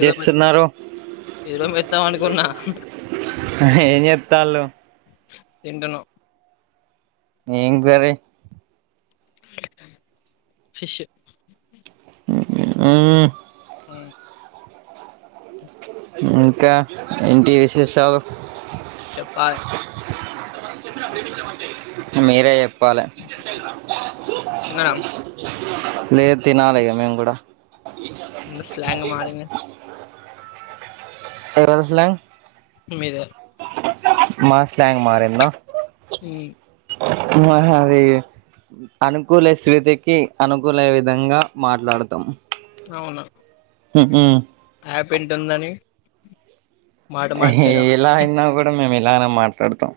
ఈ రోజ్ మెత్ చేస్తున్నారు ఈ రోజ్ మెత్తగా పడుకున్న ఆహా ఏం చెత్తాళ్లు తింటను ఏం కర్రీ ఫిష్ ఉమ్ ఇంకా ఇంటి విశేషాలు చెప్పాలే మీరే చెప్పాలె తిన్నారా లేదు తినాలి ఇగ మేం కూడ స్లాంగ్ మారింది ఏదో స్లాంగ్ మీద మా స్లాంగ్ మారిందా మా హ అది అనుకూల సృతికి అనుకూల విధంగా మాట్లడతాం అవునా ఉహు ఊ అప్ ఇంటుందని ఎ హి ఎలా అయినా గుడ మేము ఇలానే మాట్లడతాం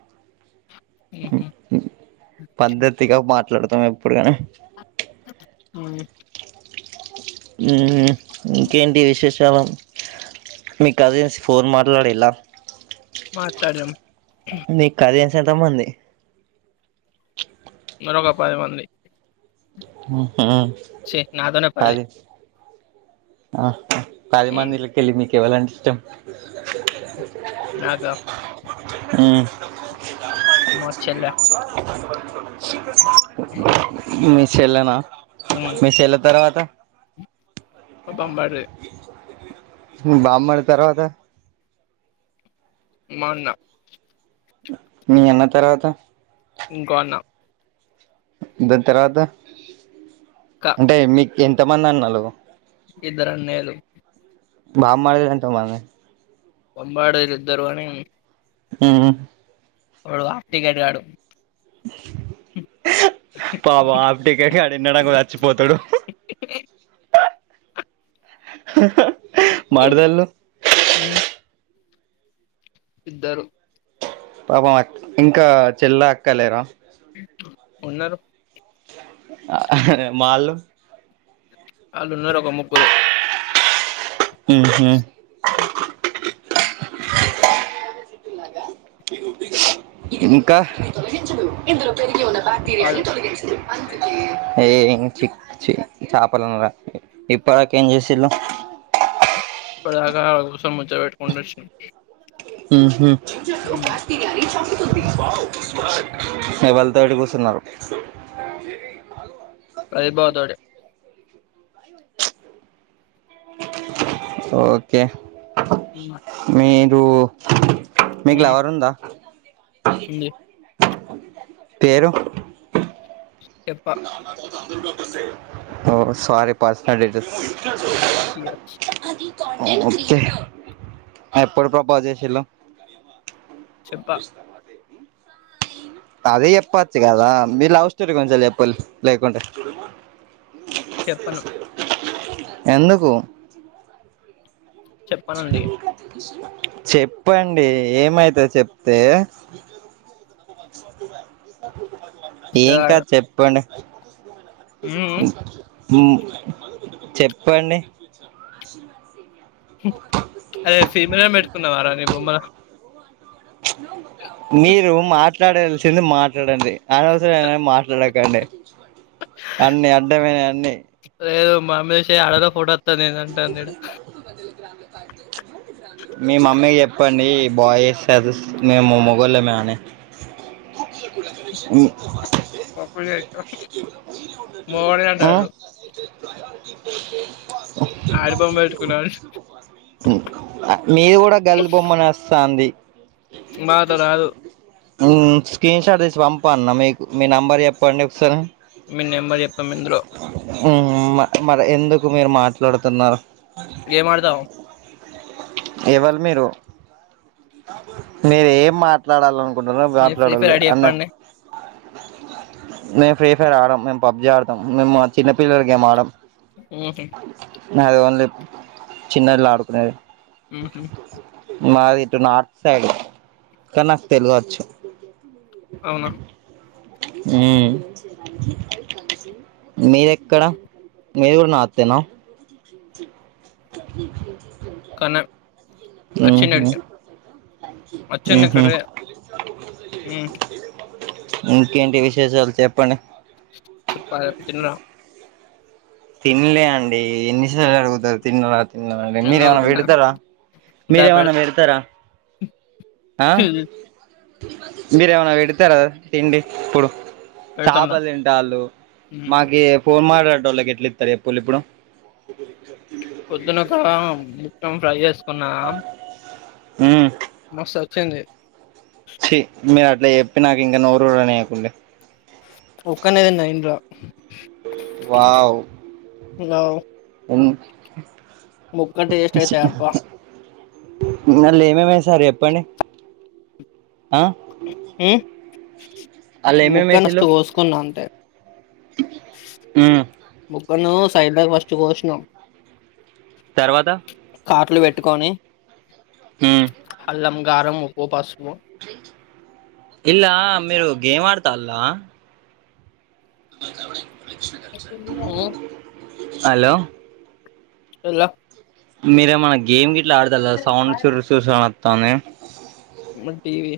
ఏటి మాట్లడతము ఎప్పుడు గని ఉమ్ ఉ హు ఇంకేంటి విశేష శాలు మీ కట్ జేసి ఫోన్ మాట్లాడి ఎల్లా మాట్లాడం మీ కజిన్స్ ఎంతమంది మరోక పది మంది ఉ హు ఛీ నాతోనే పది అది ఆ పది మందిళకెళ్ళి మీకెవళంటే ఇష్టం నాకా ఉ మా చెల్లె మీ చెల్లెనా మీ చెల్లె తర్వాత బాంబర్ది బామ్మరిది తర్వాత మా అన్న మీ అన్న తర్వాత ఇంకో అన్న తర్వాత అక్క అంటే మీక్ ఎంత మందన్నలు ఇద్దరన్నయ్యలు బామ్మర్దిలెంతమంది పంబాడు దిద్దరువని ఊ వాడు హాఫ్ టికెట్ గాడు పాపం ఆఫ్ డికెట్ గాడిన్నడకో అచ్చిపోతుడు మరదళ్ళు ఉ ఇద్దరు పాపం అ ఇంకా చెల్లా అక్కలేరా ఉన్నరు అరె మాల్లు ఆళ్ళున్నరొక ముగ్గురు ఊహు ఇంకా పాలు ఏంచిక్ చి చేపలన్నరా ఇప్పటి దాకా ఏం చేసిళ్ళు ఇప్పడిదాక ఆడ కుసోని ముచ్చట పెట్టుకుంటొచ్చినం ఊహు ఎవళ్తోటి కూసునరు రవి బావ తోటి ఓకే మీరు మీకు ఉమ్ లవరుంద ఉంది పేరు చెప్ప ఓ సారీ పర్సనల్ బకియాచ్ ఓకే ఎప్పుడు పా ప చేేసిల్లో చెప్ప అదే జెప్పచ్చు గదా మీ లవ్ స్టోరీ గుంచే చెప్పుల్ లేకుంటే చెప్పను ఎందుకు చెప్పనండి చెప్పండి ఏమైత చెప్తే శివగాడు ఏంకాద్ చెప్పండి ఉమ్ మ్మ్ చెప్పండి అదే ఫీమేల్ పెట్టుకున్నావారా నీ బొమ్మ మీరు మాట్లాడాల్సింది మాట్లాడండి అనవసర ఏనా మాట్లాడకండి అన్నీ అడ్డమే అన్ని లేదు మామిషే ఆడేదో ఫోటో అత్తాందేదో అంటాంద్ జూడు మీ మమ్మీ చెప్పండి బాయ్ వేస్తదు మేము మొగోళ్ళమే అని ఉమ్ ఊ మొగోడిని అంటాండు ప ఆల్బమ్ పెట్టుకున్నారు మీది కూడా గల్ది బొమ్మనే వస్తాంది మాదు రాదు ఉమ్ స్క్రీన్ షాట్ తీసి పంపల్నా మీకు మీ నెంబర్ చెప్పండి ఒక్సారి మీ నెంబర్ చెప్పం ఇందులో ఉమ్ మరి ఎందుకు మీరు మాట్లాడుతున్నారు? ఏమాడదావ్ ఎవళ్ మీరు మీరు ఏం మాట్లాడాలను ట్లాడాలనుకుంటున్నారు మీరు ఫ్రీ ఫైర్ మాట్లాడుళ్లి ఐడి అన్నే చెప్పండి నే ఫ్రీ ఫైర్ ఆడం మేము పబ్జీ ఆడతం మేము మా చిన్న పిల్లల గేమ్ ఆడం ఊహు అది ఓన్లీ చిన్నోళ్ళు ఆడుకునేది ఊహు మాది ఇటు నార్త్ సైడ్ కానీ నాకు తెలుగువచ్చు అవ్ నా? ఉమ్ మీదెక్కడ మీది కూడా నాత్తేనా కన్ ఊహు అచ్చెన్న ఇక్కడే ఊ ఇంకేంటి విశేషాలు చెప్పండి? చెప్పలి తిన్నా తిన్లే అండి ఎన్నిసార్లు అడుగుతారు తిన్నారా మండి ఎందుకు మీరేమన్నా తిన్నా పెడుతారా దా మీరేమన్నా పెడత పెడుతరా? ఆ మీరేమ్మన్నా పెడుతార తిండి ఇప్పుడు పెడతాందా చేపల్ తింటాళ్ళు మాకి ఫోన్ మాట్లాడేటోళ్ళకి ఎట్ల ఇ త్తరు చెప్పుల్లి ఇప్పుడు పొద్దున ఒక మొత్తం ఫ్రై చేసుకున్నా హ్ము్ మస్థోచ్చింది ఛీ మీరు అట్ల చెప్పి నాకు ఇంగ నోరు ఊరనీయకున్లీ ఒక్కన్నే దిన్నా ఇంట్లో వావ్ హలో ఏం ముక్క టేస్ట్ అయితే అబ్బా దాంట్లో ఏమేమేసారు చెప్పండి ఆ అల్ల ఊ ఏమేమి ముక్క నష్టు వేసిల్లు కోసుకున్నా అంతే ఉమ్ ముక్కను సైడ్లో ఫస్టు గోష్నా తర్వాత కాట్లు పెట్టుకొని ఉమ్ అల్లం, గారం ఓ పాస్మో ఇలా మీరు గేమ్ ఆడతల్లా [unintelligible] ఉ హలో హలో మీరేమన్నా గేమ్ గిఇట్ల ఆడతల్లా సౌండ్ చూ సుర్ సుర్ సౌండ్ అత్తంది మరి టీవీ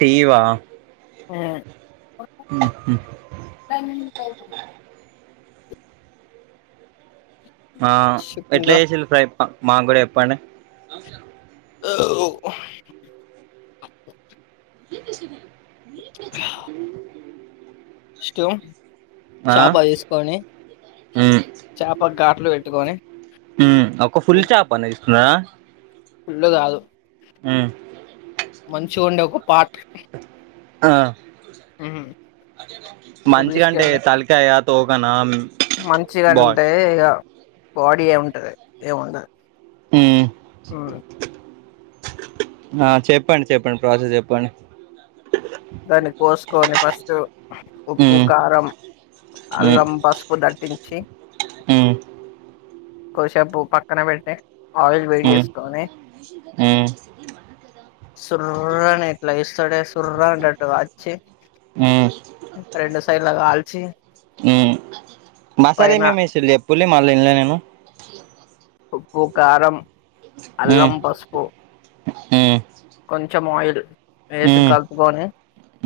టీవా ఆ ఉహూ అంటరు ఆ ఎట్లా ఇంకా చేసింళ్ళు ప్రయిప మాకు గుడా చెప్పండి ఓ ఉవ్.. హ్ మీ సన్నా మీద జల్లుతున్న స్టు ఆ చాప తీసుకొని చాప గాట్ ట్లు పెట్టుకొని ఉ ఒక ఫుల్ చాపని తీసుకున్నారా ఫుల్లు గాదు ఉమ్ మంచిగుండే ఒక పాట్ ఆ మ్మ్ మంచిగంటే తలికాయ ఆ తోకనా మ్ మంచిగంటే ఇగ బాడీ ఏ ఉం టది ఏముండద్ మ్మ్ ఉమ్మ్ ఆ చెప్పండి చెప్పండి ప్రాసెస్ చెప్పండి దాన్ని కోసుకొని ఫస్ట్ ఉప్పు మ్మ్ కారం అల్లం పసుపు దట్టించి ఉమ్మ్ కొషేపు పక్కన బెట్టే ఆయిల్ వేడి మ్మ్ చేసుకొని సుర్రని ఎట్ల ఏస్తడే సుర్రనెటట్టు వచ్చి మ్మ్ మ్మ్ రెండు సైడ్ల గాల్చి ఉమ్ మసాలా ఏమేమ్ ఏసిండ్లు చెప్పున్లీ మళ్ళీ ఇంన్లే నేను ఉప్పు కారం అల్లం పసుపు ఉ హూ కొంచెం ఆయిల్ వేసి కలుపుకొని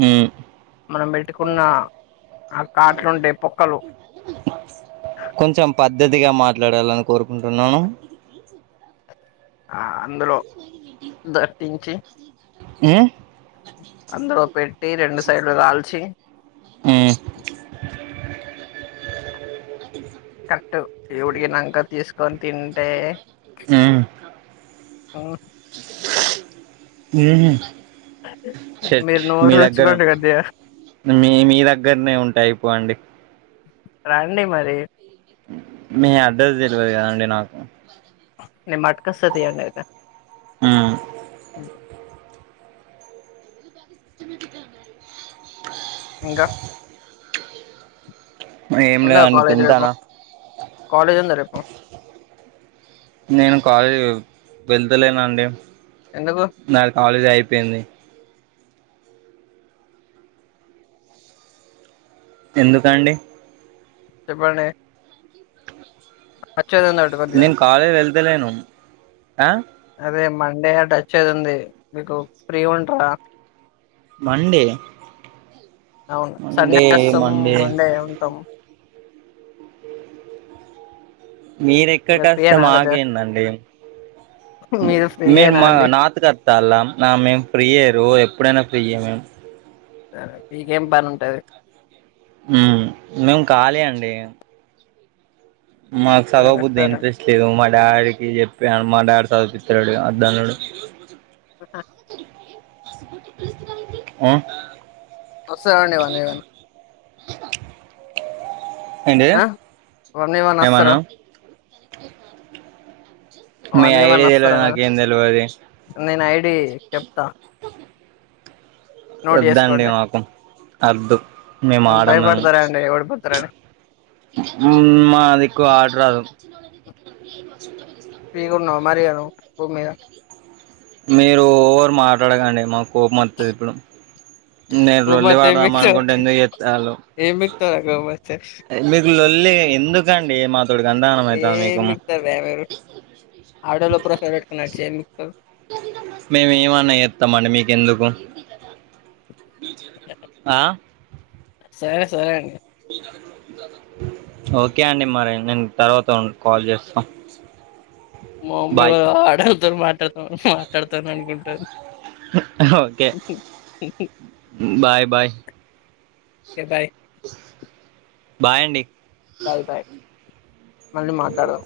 మ్మ్ మనం పెట్టుకున్న ఆ కాట్లుంటాయి పొక్కలు కొంచెం పద్ పద్ద్దదిగా మాట్లాడాలని కోరుకుంటున్నాను ఆ అందులో దటించి ఉ అందులో పెట్టి రెండు సైడ్లు గల్చి మ్మ్ టూ దేవుడికినాంక తీసుకొని తింటే ఉ ఆ మీరేం చేస్తా మీరు నోరు [unintelligible] కొద్దిగా మీ మీ దగ్గరనే ఉంటె అయిపోవండి. రండి మరి మీ అడ్రస్ తెలువదు కదండి నాకు నేను పట్కాస్త తీయండి మ్మ్ త కది ఉన్నా ఇంకా ఏం ఉందా లేదండి కాలేజ్ తింటాన రేపు కాలేజ్ ఉందా రేపు నేను కాలేజ్ వెళ్తలేనండి ఎందుకు నాది కాలేజీ అయిపోయింది ఎందుకు అండి చెప్పండి అచ్చేది ఉంది అటుగా కొద్దిగా లేను ఆ అదే మండే అటు అచ్చేది ఉంది. మీకు ఫ్రీ ఉంటదా రండి అవును సండే వస్తాం మండే ఉంటాం. మీరు మీరెక్కడికస్తే ఫ్రీయేనా కొద్దిగా మాకేందండి మీరు ఫ్రీయేనా మా అండి నార్త్కు ఆత్తల్ల నా మేము ఫ్రీయే రోజు ఎప్పుడైనా ఫ్రీయే మేము మీకేం పని ఉంటది హ్ మేము కాలి అండి మాకు సరే సాధవబుద్ధి సరే ఇంట్రెస్ట్ లేదు మ డాడీకి చెప్పా మా డాడి చదుపిత్తలేడు. అద్దన్నాడు ఆ ఆ వస్తాయి అండి [unintelligible] ఏంటది వన్ వి వన్ వస్తారా ఏమన్నావు వన్ బి వన్ వస్తారా నాకేం తెలవది నేను ఐడి చెప్తా నోట్ వద్దు అండి చేసుకోండి మాకు అద్దు మేము ఆడము భయపడతారండి ఓడిపోతారని హ్ మా దిక్కు ఆడా రాదు ఫ్రీగా ఉన్నావ మరి ఇగ భూమి మీద మీరు ఎవ్వరు మాట్లాడకండి మా కోపం అత్తది ఇప్పుడు నేను లోల్లి గోమాత ఏం పడదాం బికుతావ్ అనుకుంటే ఎందుకు చెస్తలు ఏం బికుతావురా గోమాత మీరూ లొల్లి ఎందుకంటె రే మాతోటి అంతగానం అయితంద ఏం మీకు బికుతారురా మీరు ఆడోళ్ళ ప్రొఫైల్ పెట్టుకుని వచ్చి ఏం బికుతావ్ మేము ఏమన్నా చేస్తామండి మీకెందుకు ఆ సరే సరే అండి ఓకే అండి మరి నేను తర్వాత కాల్ చేస్తా మా మామ్మీ బాయ్ వాల్ల ఆడొల్ల తోను మాట్లాడుతాం మాట్లాడుతాను అనుకుంటది హ్ okay bye bye bye bye అండి బయ్ బయ్ మళ్ళీ మాట్లాడదాం